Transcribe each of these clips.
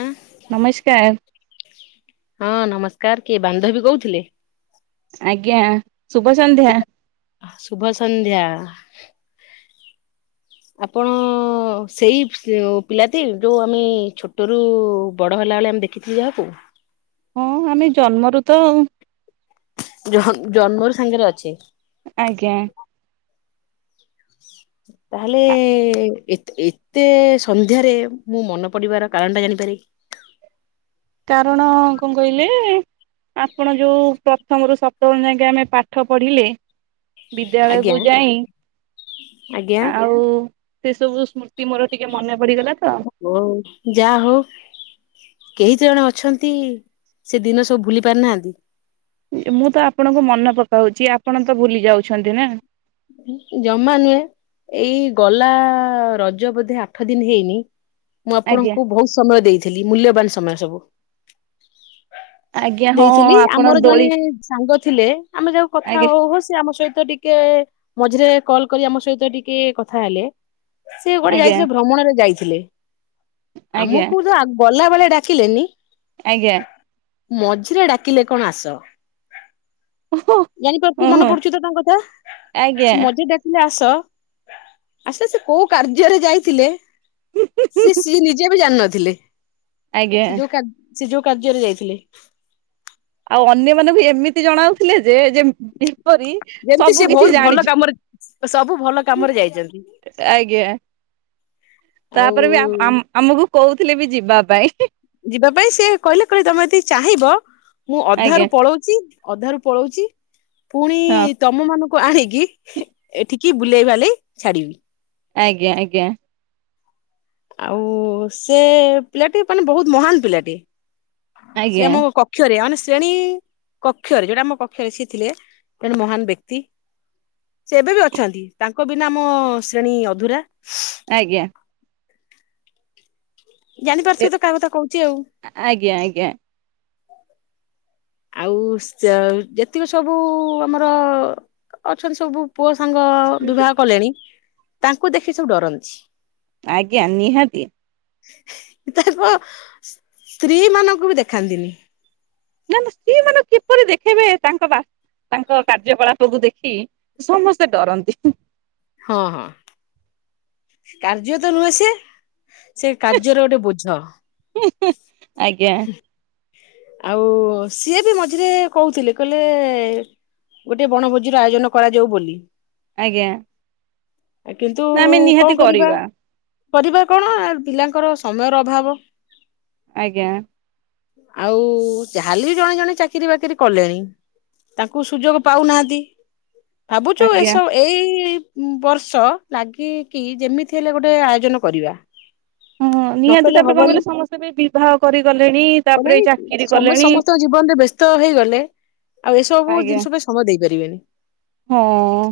ଊଁ। ନମସ୍କାର। ହଁ ନମସ୍କାର କିଏ ବାନ୍ଧବୀ କହୁଥିଲେ? ଆଜ୍ଞା। ଶୁଭ ସନ୍ଧ୍ୟା ଶୁଭ ସଂନ୍ଧ୍ୟା। ଆପଣ ଅ ସେଇ ପିଲାଟି ଯୋଉ ଆମେ ଛୋଟରୁ ବଡ ହେଲେ ଲା ବେଳେ ଆମେ ଦେଖିଥିକୁ ଯାହାକୁ। ହଁ ଆମେ ଜନ୍ମରୁ ତ ଆଉ। ଜଃ-ଜନ୍ମରୁ ସାଙ୍ଗରେ ଅଛି। ଆଜ୍ଞା। ତାହେଲେ ଏତେ ଏତେ ସନ୍ଧ୍ୟାରେ ମୁଁ ମନେ ପଡିବାର କାରଣ ଟା ଜାଣି ପାରେ କାରଣ କଣ କହିଲେ? ଆପଣ ଯୋଉ ପ୍ରଥମରୁୁ ସପ୍ତମ ଯାଙ୍କେ ଆମେ ପାଠ ପଢିଲେ ଆଜ୍ଞା ବିଦ୍ୟାଳୟକୁୁ ଯାଇ ଆଜ୍ଞା ଆଉ ସେ ସବୁ ସ୍ମୃ ଓ ହୋଉ ଯା ହୋଉ। କେହି ତ ଜଣେ ଅଛନ୍ତି। ସେ ଦିନ ସବୁ ଭୁଲି ପାରୁିନାହାନ୍ତି। ମୁଁ ତ ଆପଣଙ୍କୁ ମନେ ପକାଉଚି। ଆପଣ ତ ଭୁଲି ଯାଉଛନ୍ତି ନାଁ। ଜମା ନୁହେଁ। ଏଇ ଗଲା ରଜ ବୋଧେ ଆଠ ଦିନ ହେଇନି। ମୁଁ ଆଜ୍ଞା ଆପଣଙ୍କୁ ବୋହୁତ ସମୟ ଦେଇଥିଲି ମୂଲ୍ୟବାନ ସମୟ ସବୁ ଆଜ୍ଞା ହଁ ଦେଇଥିଲି। ଆପଣ ଆମର ଜଣେ ଦୋଳି ସାଙ୍ଗ ଥିଲେ ଆମେ ଯୋଉ କଥା ଆଜ୍ଞା ହୋଉ ହୋଉ ସେ ଆମ ସହିତ ଟିକେ ମଝିରେ କଲ୍ କରି ଆମ ସହିତ ଟିକେ କଥା ହେଲେ। ସେ ଗୋଟେ ଆଜ୍ଞା ଯାଇଥିଲେ ଭ୍ରମଣରେ ଯାଇ ଥିଲେ। ଆଜ୍ଞା ଆମକୁ ତ ଆ ଗଲାବେଳେ ଡାକିଲେନି ଆଜ୍ଞା ମଝିରେ ଡାକିଲେ କଣ ଆସ। ଓହୋ ଜାଣିପାରୁଚି ମନେ ଓହୋ ପଡୁଚି ତ ତାଙ୍କ କଥା। ଆଜ୍ଞା ସେ ମଝିରେ ଡାକିଲା ଆ ସ ଆଚ୍ଛା ସେ କୋଉ କାର୍ଯ୍ୟରେ ଯାଇଥିଲେ ସି ସିଏ ନିଜେ ବି ଜାଣିନଥିଲେ। ଆଜ୍ଞା ସେ ଯୋଉ କା ସେ ଯୋଉ କାର୍ଯ୍ୟରେ ଯାଇଥିଲେ। ଆଉ ଅନ୍ୟ ମାନଙ୍କୁ ଏମିତି ଜଣାଉ ଥିଲେ ଯେ ଯେ-ଯେପରି ସବୁ କିଛି ଜାଣିଚି। ତ ସବୁ ଭଲ କାମରେ ଯାଇଚନ୍ତି। ଆଜ୍ଞା ତାପରେ ବି ଆମ-ଆମକୁ କୋଉଥିଲେ ବି ଯିବା ପାଇଁ ହିଁ। ଯିବା ପାଇଁ ସେ କହିଲେ କହିଲେ ତମେ ଯଦି ଚାହିଁବ ମୁଁ ଆଜ୍ଞା ଅଧାରୁୁ ପଳଉଚି। ଅଧାରୁ ପଳଉଚି ଫୁଣି ହଁ ତମମାନ କୁ ଆଣିକି ହିଁ ଏଠିକି ବୁଲେଇ ବାଲେଇ ଛାଡିବି। ଆଜ୍ଞା ଆଜ୍ଞା। ଆଉ ସେ ପିଲାଟି ମାନେ ବହୁତ ମହାନ୍ ପିଲାଟେ। ସେ ଆଜ୍ଞା ଆମ କକ୍ଷରେ ଅନେସ ତେଣୀ [unintelligible] କକ୍ଷରେ ଯୋଉଟା ଆମ କକ୍ଷରେ ସିଏ ଥିଲେ। ଜଣେ ମହାନ୍ ବ୍ୟକ୍ତି। ସେ ଏବେ ବି ଅଛନ୍ତି ତାଙ୍କ ବିନା ମୋ ଶ୍ରେଣୀ ଅଧୁରା। ଆଜ୍ଞା। ଜାଣିପାରୁଥିବେ ତ କାହା କଥା କୋହୁଚି ଆଉ। ଆଜ୍ଞା ଆଜ୍ଞା ଆଉ ସେ ଯେତିକି ସବୁ ଆମର ଅଛନ୍ତି ସବୁ ପୁଅ ସାଙ୍ଗ ବିବାହ କଲେଣି ତାଙ୍କୁ ଦେଖି ସବୁ ଡରନ୍ତି। ଆଜ୍ଞା ନିହାତି। [unintelligible] ତାଙ୍କ ସ୍ତ୍ରୀ ମାନଙ୍କୁ ବି ଦେଖାନ୍ତିନି। ନା ନା ସିଏ ମାନେ କିପରି ଦେଖେଇବେ ତାଙ୍କ ବା ତାଙ୍କ କାର୍ଯ୍ୟକଳାପକୁ ଦେଖି ସମସ୍ତେ ଡରନ୍ତି। ହଁ ହଁ। କାର୍ଯ୍ୟ ତ ନୁହେଁ ସେ ସେ କାର୍ଯ୍ୟରେ ଗୋଟେ ବୋଝ। ଆଜ୍ଞା ଆଉ ସିଏ ବି ମଝିରେ କୋହୁଥିଲେ କହିଲେ ଗୋଟେ ବଣଭୋଜିର ଆୟୋଜନ କରାଯାଉ ବୋଲି। ଆଜ୍ଞା। କିନ୍ତୁ ନା ଆମେ ନିହାତି କଣ କରିବା। କରିବା କଣ ପିଲାଙ୍କର ସମୟର ଅଭାବ। ଆଜ୍ଞା। ଆଉ ଯାହେଲେବି ବି ଜଣେ ଜଣେ ଚାକିରି ବାକିରି କଲେଣି। ତାଙ୍କୁ ସୁଯୋଗ ପାଉନାହାନ୍ତି, ଭାବୁଚୁ ଆଜ୍ଞା ଏସବୁ ଏଇ ବର୍ଷ ଲାଗିକି ଯେମିତି ହେଲେ ଗୋଟେ ଆୟୋଜନ କରିବା। ହଁ ନିହାତି ନକଲେ ତାପରେ କଣ ହବନି କଲେ ସମସ୍ତେ ବି ବିବାହ କରିଗଲେଣି। ତାପରେ ଚାକିରି ସମ କଲେଣି ସମସ୍ତଙ୍କ ଜୀବନରେ ବ୍ୟସ୍ତ ହେଇଗଲେ। ଆଉ ଏସବୁ ଆଜ୍ଞା ଜିନିଷ ପାଇଁ ସମୟ ଦେଇପାରିବେନି। ହଁ।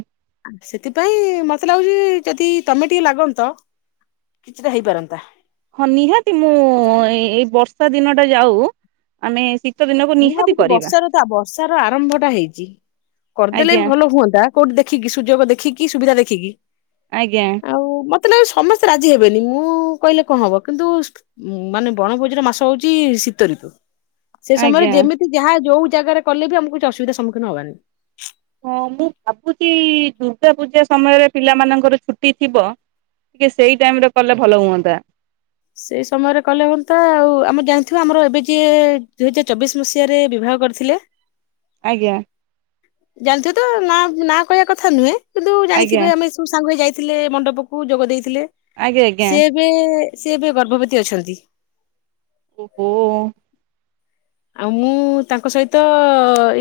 ସେଥିପାଇଁ ମତେ ଲାଗୁଛି ଯଦି ତମେ ଟିକେ ଲାଗନ୍ତ କିଛିଟା ହେଇପାରନ୍ତା। ହଁ ନିହାତି ମୁଁ ଏଇ ବର୍ଷା ଦିନଟା ଯାଉ ଆମେ ଶୀତ ଦିନକୁ ମୁଁ ନିହାତି ଭାବୁଛି କରିବା ବର୍ଷାର ତ ବର୍ଷାର ଆରମ୍ଭ ଟା ହେଇଚି। କରିଦେଲେ ଆଜ୍ଞା ବି ଭଲ ହୁଅନ୍ତା କୋଉଠି ଦେଖିକି ସୁଯୋଗ ଦେଖିକି ସୁବିଧା ଦେଖିକି। ଆଜ୍ଞା। ଆଉ ମତେ ସମସ୍ତେ ରାଜି ହେବେନି, ମୁଁ କହିଲେ କଣ ହବ କିନ୍ତୁ ମାନେ ବଣଭୋଜିର ମାସ ହଉଚି ଶୀତଋତୁ। ସେ ସମୟରେ ଆଜ୍ଞା। ଯେମିତି ଯାହା ଯୋଉ ଜାଗାରେ କଲେ ବି ଆମକୁ କିଛି ଅସୁବିଧାର ସମ୍ମୁଖୀନ ହବାନି। ହଁ ମୁଁ ଭାବୁଛି ଦୁର୍ଗା ପୂଜା ସମୟରେ ପିଲାମାନଙ୍କର ଛୁଟି ଥିବ। ଟିକେ ସେଇ ଟାଇମ ରେ କଲେ ଭଲ ହୁଅନ୍ତା। ସେଇ ସମୟରେ କଲେ ହୁଅନ୍ତା ଆଉ ଆମେ ଜାଣିଥଥିବା ଆମର ଏବେ ଯି ଦୁଇ ହଜାର ଚବିଶ ମସିହାରେ ବିଭା କରିଥିଲେ। ଆଜ୍ଞା। ଜାଣିଥିବ ତ ନା ନାଁ କହିବା କଥା ନୁହେଁ କିନ୍ତୁ ଆଜ୍ଞା ଜାଣିଥିବେ ଆମେ ସବୁ ସାଙ୍ଗରେ ଯାଇ ଥିଲେ ମଣ୍ଡପକୁ ଯୋଗ ଦେଇଥିଲେ, ଆଜ୍ଞା ଆଜ୍ଞା। ସେ ଏବେ ସେ ଏବେ ଗର୍ଭବତୀ ଅଛନ୍ତି। ଓହୋ। ଆଉ ମୁଁ ତାଙ୍କ ସହିତ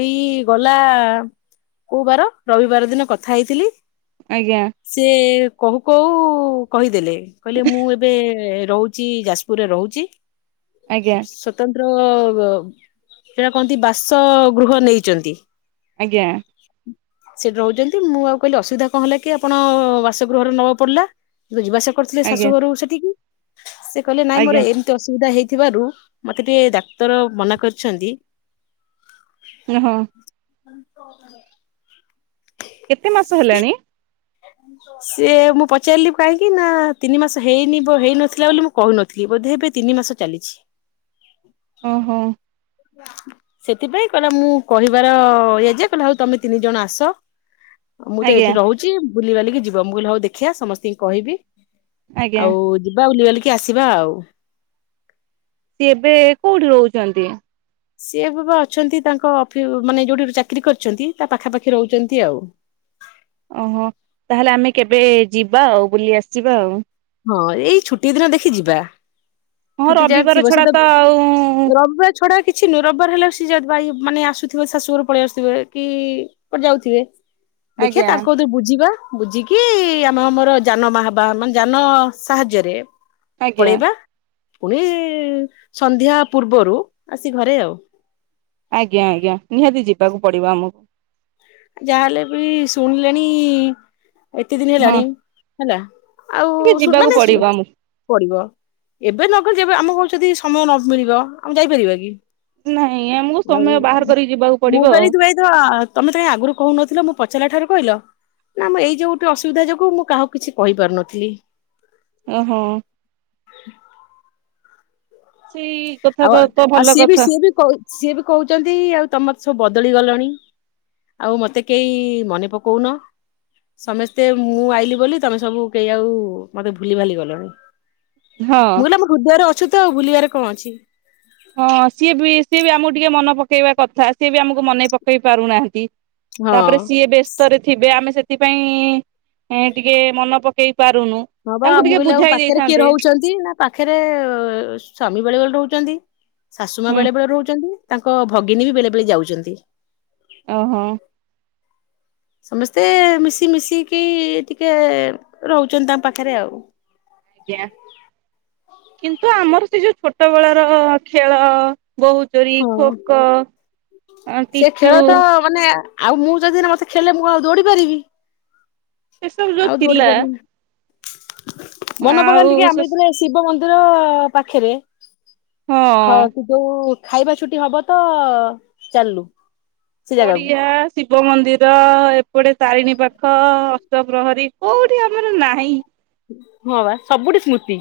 ଏଇ ଗଲା କୋଉ ବାର ରବିବାର ଦିନ କଥା ହେଇଥିଲି। ଆଜ୍ଞା ସେ କହୁ କହୁ କହିଦେଲେ କହିଲେ ମୁଁ ଏବେ ରହୁଛି ଯାଜପୁରରେ ରହୁଛି ଆଜ୍ଞା ସ୍ୱତନ୍ତ୍ର ସେଇଟା କହନ୍ତି ବାସ ଗୃହ ନେଇଛନ୍ତି ଆଜ୍ଞା। ସେଠି ରହୁଛନ୍ତି, ମୁଁ ଆଉ କହିଲି ଅସୁବିଧା କଣ ହେଲା କି ଆପଣ ବାସଗୃହରେ ନବା ପଡିଲା, ଯିବାଆସିବା କରିଥିଲେ ଆଜ୍ଞା ଶାଶୁଘରୁ ସେଠିକି ସେ କହିଲେ ନାଇଁ ଆଜ୍ଞା ମୋର ଏମିତି ଅସୁବିଧା ହେଇଥିବାରୁ ମତେ ଟିକେ ଡାକ୍ତର ମନା କରଛନ୍ତି। ହଁ। [unintelligible] କେତେ ମାସ ହେଲାଣି? ସେ ମୁଁ ପଚାରିଲି କାହିଁକି ନା ତିନି ମାସ ହେଇନି ହେଇନଥିଲା ବୋଲି ମୁଁ କହୁନଥିଲି, ବୋ ଅଧେ ଏବେ ତିନି ମାସ ଚାଲିଛି। ଓ ହୋ। ସେଥିପାଇଁ କହିଲା ମୁଁ କହିବାର ଇ ଯେ କହିଲେ ହଉ ତମେ ତିନି ଜଣ ଆସ। ମୁଁ ତ ଆଜ୍ଞା ଏଠି ରହୁଛି ବୁଲିିବାଲିକି ଯିବ ମୁଁ କହିଲି ହଉ ଦେଖିବା ସମସ୍ତଙ୍କୁ କହିବି। ଆଜ୍ଞା। ଆଉ ଯିବା ବୁଲି ବାଲିକି ଆସିବା ଆଉ। ସିଏ ଏବେ କୋଉଠି ରହୁଛନ୍ତି? ସିଏ ବାବା ଅଛନ୍ତି ତାଙ୍କ ଅଫ ମାନେ ଯୋଉଠି ଚାକିରି କରିଛନ୍ତି ତା ପାଖାପାଖି ରହୁଛନ୍ତି ଆଉ। ଓହୋ ତାହେଲେ ଆମେ କେବେ ଯିବା ଆଉ ବୁଲି ଆସିବା ଆଉ। ହଁ ଏଇ ଛୁଟି ଦିନ ଦେଖି ଯିବା ହଁ ଛୁଟି ଯାହା ରବିବାର ଥିବ ସେ ଛଡା ତ ଆଉ ପଡା କିଛି [unintelligible] ମାନେ ଆସୁଥିବେ ଶାଶୁଘରେ ପଳେଇ ଆସୁଥିବେ କି ଯାଉଥିବେ। ଦେଖିବା ଆଜ୍ଞା ତାଙ୍କୁ ତ ବୁଝିବା ବୁଝିକି ଆମେ ଆମର ଯାନବାହାନ ମାନେ ଯାନ ସାହାଯ୍ୟରେ ଆଜ୍ଞା ପଳେଇବା। ପୁଣି ସନ୍ଧ୍ୟା ପୂର୍ବରୁ ଆସି ଘରେ ଆଉ। ଆଜ୍ଞା ଆଜ୍ଞା। ନିହାତି ଯିବାକୁ ପଡିବ ଆମକୁ। ଯାହାହେଲେ ବି ଶୁଣିଲେଣି ଏତେ ଦିନ ହଁ ହେଲାଣି ହେଲା। ଆଉ ଟିକେ ଯିବାକୁ ପଡିବ [unintelligible] ଆମକୁ ପଡିବ ଏବେ ନ ଗଲେ ଯେବେ ଆମେ [unintelligible] ଯଦି ସମୟ ନ ମିଳିବ ଆମେ ଯାଇପାରିବା କି? ନାଇଁ ଆମକୁ ଆଉ ସମୟ ବାହାର କରିକି ଯିବାକୁ ମୁଁ ପଡିବ [unintelligible] ଆଉ। କରିଥିଲି ଭାଇ ତ ତମେ ତ କାଇଁ ଆଗରୁ କହୁନଥିଲ ମୁଁ ପଚାରିଲା ଠାରୁ କହିଲ? ନା ମ ଏଇ ଯୋଉ ଗୋଟେ ଅସୁବିଧା ଯୋଗୁଁ ମୁଁ କାହାକୁ କିଛି କହିପାରୁନଥିଲି। ଓହୋ। ସେଇ କଥା ଆଉ ତ ତ ଆଉ ଭଲ ସିଏ ବି କଥା ସିଏ ବି ସିଏ ବି କହୁଛନ୍ତି ଆଉ ତମର ସବୁ ବଦଳି ଗଲଣି? ଆଉ ମତେ କେହି ମନେ ପକଉନ। ସମସ୍ତେ ମୁଁ ଆଇଲିି ବୋଲି ତମେ ସବୁ କେହି ଆଉ ମତେ ଭୁଲି ଭାଲି ଗଲଣି। ମୁଁ ହଁ। କହିଲି ଆମ ହୃଦୟରେ ଅଛୁ ତ ଆଉ ଭୁଲିବାରେ କଣ ଅଛି? ହଁ ସିଏ ବି ସିଏ ବି ଆମକୁ ଟିକେ ମନେ ପକେଇବା କଥା ସିଏ ବି ଆମକୁ ମନେ ପକେଇ ପାରୁନାହାନ୍ତି। ହଁ। ତାପରେ ସିଏ ବ୍ୟସ୍ତରେ ଥିବେ। ଆମେ ସେଥିପାଇଁ ଟିକେ ମନେ ପକେଇ ପାରୁନୁ ହଁ ବା ତାଙ୍କୁ ମୁଁ ଟିକେ କହିଲି ଆଉ ବୁଝାଇ ପାଖରେ କିଏ ଦେଇଥାନ୍ତେ ରହୁଛନ୍ତି? ନା ପାଖରେ ସ୍ଵାମୀ ବେଳେବେଳେ ରହୁଛନ୍ତି। ଶାଶୁ ମାଆ ହୁଁ। ବେଳେବେଳେ ରହୁଛନ୍ତି। ତାଙ୍କ ଭଗିନୀ ବି ବେଳେ ବେଳେ ଯାଉଛନ୍ତି। ଓହୋ। ସମସ୍ତେ ମିଶି ମିିଶିକି ଟିକେ ରହୁଛନ୍ତି ତାଙ୍କ ପାଖରେ ଆଉ। ଆଜ୍ଞା କିନ୍ତୁ ଆମର ସେ ଯୋଉ ଛୋଟ ବେଳର ଖେଳ। ବୋହୁଚୋରି, ହଁ। ଖୋଖୋ, [unintelligible] ସେ ଖେଳ ପିଚୁ ତ ମାନେ ଆଉ ମୁଁ ଯଦି ମତେ [unintelligible] ଖେଳିଲେ ମୁଁ ଆଉ ଦୌଡି ପାରିବି? ସେ ସବୁ ଯୋଉ ଆଉ ଦୌଡି ଥିଲା? ପାରିବିନି। ମନେ ପକାନି ଆଉ ଟିକେ ସେ ଆମେ ଯେତେବେଳେ ଶିବ ମନ୍ଦିର ପାଖରେ ହଁ [unintelligible] ଯୋଉ ଖାଇବା ଛୁଟି ହବ ତ ଚାଲିଲୁ। ସେ ଜାଗାକୁ ପଡିଆ, ଶିବ ମନ୍ଦିର ଆ ଗୋଟେ ତାରିଣୀ ପାଖ ଅଷ୍ଟପ୍ରହରୀ କୋଉଠି ଆମର ନାହିଁ? ହଁ ବା ସବୁଠି ସ୍ମୃତି।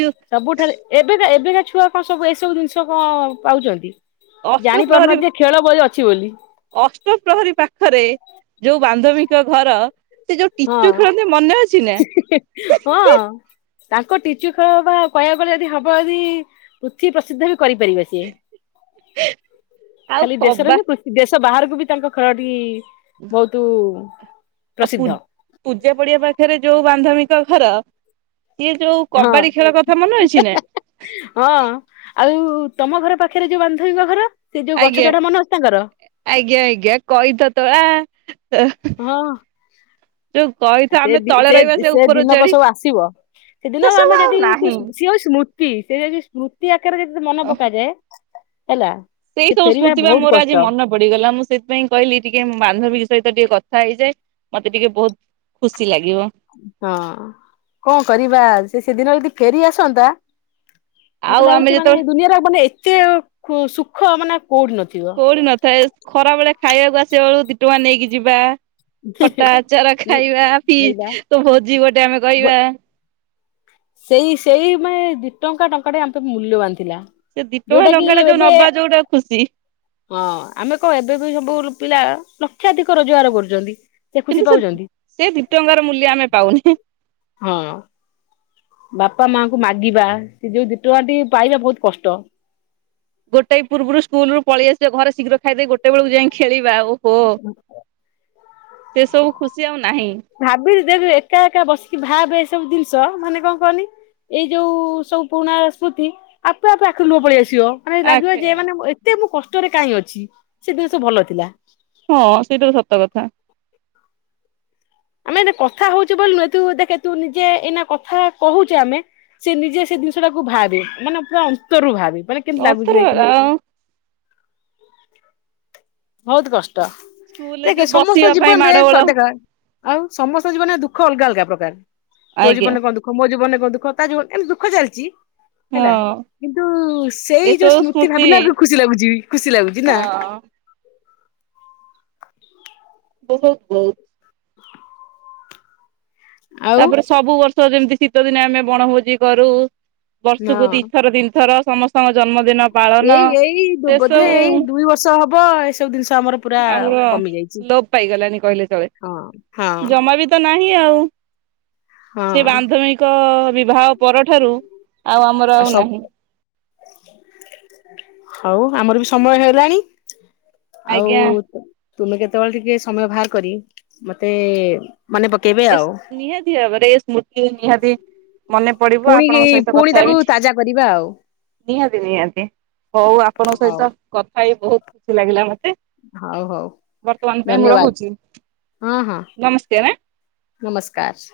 ଯୋଉ ସବୁଠାରୁ ଏବେ କା ଏବେ ଏବେକା ଛୁଆ କଣ ସବୁ ଏସବୁ ଜିନିଷ କଣ ପାଉଛନ୍ତି? ଜାଣି ଅଷ୍ଟପ୍ରହରୀ ପାରୁନାହାନ୍ତି ଖେଳ ଭଳି ଅ ଅଛି ବୋଲି? ଅଷ୍ଟପ୍ରହରୀ ପାଖରେ ଯୋଉ ବାନ୍ଧବୀଙ୍କ ଘର? ସେ ଯୋଉ ହଁ ଟିଚୁ ଖେଳନ୍ତି ମନେ ଅଛି ନା? ହଁ ତାଙ୍କ ଟିଚୁ ଖେଳ ବା କହିବାକୁ ଗଲେ ଯଦି ହବ ଯଦି ପୃଥିବୀ ପ୍ରସିଦ୍ଧ ବି କରିପାରିବେ ସିଏ। ଆଉ ଖାଲି ଦେଶରେ କବା ନୁହେଁ ଦେଶ ବାହାରକୁ ବି ତାଙ୍କ ଖେଳଟି ବୋହୁତ ଆଉ ପ୍ରସିଦ୍ଧ। ପୂଜା ପଡିଆ ପାଖରେ ଯୋଉ ବାନ୍ଧବିକ ଘର? ସିଏ ଯୋଉ ହଁ କବାଡି ଖେଳ କଥା ମନେ ଅଛି ନା? ହଁ। ଆଉ ଯୋଉ ତମ ଘର ପାଖରେ ଯୋଉ ବାନ୍ଧବୀଙ୍କ ଘର? ସେ ଯୋଉ ଗଛ ଆଜ୍ଞା ଚଢା ମନେ ଅଛି ତାଙ୍କର ଆଜ୍ଞା ଆଜ୍ଞା କହିଥ [unintelligible] ଆ ହ ଆଉ ସେ ବି ସେ ସେ ଉପରୁ ଦିନକ ଚଢି ସବୁ ଆସିବ? ସେ ଦିନ ସବୁ ଆମେ ଆଉ ଯଦି ସିଏ ନାହିଁ। ହଉଛି ସ୍ମୃତି। ସେ ଯଦି ସ୍ମୃତି ଆକାରରେ ଯଦି ମନେ ପକାଯାଏ? ହେଲା ସେଇ ସେ ସବୁ ଫେରିବା ସ୍ମୃତି ବା ବହୁତ ମୋର ଆଜି କଷ୍ଟ ମନେ ପଡିଗଲା। ମୁଁ ସେଥିପାଇଁ କହିଲି ଟିକେ ମୋ ବାନ୍ଧବୀଙ୍କ ସହିତ ଟିକେ କଥା କଥା ହେଇଯାଏ। ମତେ ଟିକେ ବହୁତ ଖୁସି ଲାଗେ। ହଁ କଣ କରିବା, ସେଦିନ ଯଦି ଫେରି ଆସନ୍ତା? ମତେ ଆଉ ଆମେ ଲାଗୁଛି ମାନେ ଯେତେବେଳେ ଦୁନିଆରେ ମାନେ ଏତେ ସୁଖ ମାନେ ଆଉ କେଉଠି ନଥାଏ। ଖରା ବେଳେ ଖାଇବାକୁ ଆସିବା ବେଳକୁ ଦି ଟଙ୍କା ନେଇକି ଯିବା। ଖଟା ଆଚାର ଖାଇବା ହେଇବା ଫିଷ୍ଟ୍ ଭୋଜି ଗୋଟେ ଆମେ କହିବା। ସେଇ ସେଇ ମାନେ ଦି ଟଙ୍କା ଟଙ୍କା ଟେ ଆମପାଇଁ ମୂଲ୍ୟବାନ ଥିଲା ସେ ଦି ଟଙ୍କା ଯେଉଁଟାକି ଟଙ୍କା ଟା ଯୋଉ ଏବେ ନବା ଯୋଉଟା ଖୁସି ହଁ ଆମେ କଣ ଏବେ ବି ବହୁତ ଭଲ ପିଲା ଲକ୍ଷାଧିକ ରୋଜଗାର କରୁଛନ୍ତି। ଖୁସି କିନ୍ତୁ ସେ ପାଉଛନ୍ତି ସେ ଦୁଇ ଟଙ୍କାର ମୂଲ୍ୟ ଆମେ ପାଉନେ। ହଁଅ। ବାପା ମାଙ୍କୁ ମାଗିବା ସେ ଯେଉଁ ଦି ଟଙ୍କାଟି ପାଇବା ବହୁତ କଷ୍ଟ। ଗୋଟେଇ ପୂର୍ବରୁ ସ୍କୁଲରୁୁ ପଳେଇଆସିବା ଘରେ ଶୀଘ୍ର ଖାଇଦେଇ ଗୋଟେ ବେଳକୁ ଯାଇଁ ଖେଳିବୁ ତାଉ ଓହୋ ସେ ସବୁ ଖୁସି ଆଉ ନାହିଁ। ସେ ଯଉଁ ଏକା ଏକା ବସିକି ଭାବେ ଏଇସବୁ ଜିନିଷ ମାନେ କଣ କହନି ଏଇ ଯୋଉ ସବୁ ପୁରୁଣା ସ୍ମୃତି ଆପେ ଆପେ ଆଖିରୁ ଲୁହ ପଳେଇଆସଛି। ଝିଅ ମାନେ ଲାଗିବ ଆଖେ ଯେ ମାନେ ଏତେ ମୁଁ କଷ୍ଟରେ କାହିଁ ଅଛି ସେ ଦିନ ସବୁ ଭଲ ଥିଲା। ହଁ ସେଇଟା ସତ କଥା। ଆମେ ଯଦି ଏ କଥା ହଉଚଛେ ବୋଲି ନୁହେଁ ତୁ ଦେଖେ ତୁ ନିଜେ ଏଇନା କଥା କହୁଛେ ଆମେ ସେ ନିଜେ ସେ ଜିନିଷ ଟାକୁ ଭାବେ ମାନେ ପୁରା ଅନ୍ତରରୁ ଭାବେ ମାନେ କେମତି ଲାଗୁଛି ଅଥର ଦେଖିନୀ। ଆଉ ବହୁତ କଷ୍ଟ ସ୍କୁଲରେ ଦେଖେ ଯୋଉ ସମସ୍ତ ବସିବା ପାଇଁ ଜୀବନରେ ମାଡଗୋଳ ଦେଖ ଆଉଁ ସମସ୍ତଙ୍କ ଜୀବନରେ ଦୁଃଖ ଅଲଗା ଅଲଗା ପ୍ରକାର ତୋ ଆଜ୍ଞା ଜୀବନରେ କଣ ଦୁଃଖ ମୋ ଜୀବନରେ କଁ ମୋ ଦୁଃଖ ତା ଦୁଃଖ ଏମିତି ଦୁଃଖ ଚାଲିଛି। ହେଲା ହଁ କିନ୍ତୁ ସେଇ ଯେଉଁ ସ୍ମୃତି ଭାବିଲା ବେଳକୁ ଖୁସି ଲାଗୁଛି ଖୁସି ଲାଗୁଛି ନାଁ। ହଁଅ। ବହୁତ ବହୁତ। ଆଉ ତାପରେ ସବୁବର୍ଷ ଯେମିତି ଶୀତ ଦିନେ ଆମେ ବଣଭୋଜି କରୁ ବର୍ଷକୁ ଦି ହଁ ଥର ତିନି ଥର ସମସ୍ତଙ୍କ ଜନ୍ମଦିନ ପାଳନ ଏଇ ଏଇ ସେ ବୋଧେ ଏଇ ସବୁ ଦୁଇ ବର୍ଷ ହବ ଏସବୁ ଜିନିଷ ଆମର ପୁରା ଆଉ ର କମି ଯାଇଛି। ଲୋପ ପାଇଗଲାଣୀ କହିଲେ ଚଳେ। ହଁ ହଁ ଜମା ବି ତ ନାହିଁ ଆଉଁ। ହଁ ସେ ବାନ୍ଧବିକ ବିବାହ ପରଠାରୁ ଆଉଁ ଆମରଆଉ ନାହିଁ। ହଉଁ ଆମର ବି ସମୟ ହେଲାଣି। ଆଉ ଆଜ୍ଞା। ତୁମେ ଯେତେବେଳେ ଟିକେ ସମୟ ବାହାର କରି ମତେ ମନେ ପକେଇବେ ଆଉ ଏସଁ ନିହାତୀ ଭାବରେ ଏସୁର୍ମୃତି ନିହାତିି ମନେ ପଡିବ ପୁଣି ଆପଣଙ୍କ ସହିତ ପୁଣି ତାକୁ କଥାହେବି। ତାଜା କରିବା ଆଉ ନିହାତି ନିହାତି ହଉ ଆପଣଙ୍କ ହଉ ସହିତ କଥା ହେଇ ବହୁତ ଖୁସି ଲାଗିଲା ମତେ। ହଉ ହଉ ବର୍ତ୍ତମାନ ପାଇଁ ମୁଁ ଧନ୍ୟବାଦ ରହୁଛି ହଁ ହଁ ନମସ୍କାର ଆଁ। ନମସ୍କାର।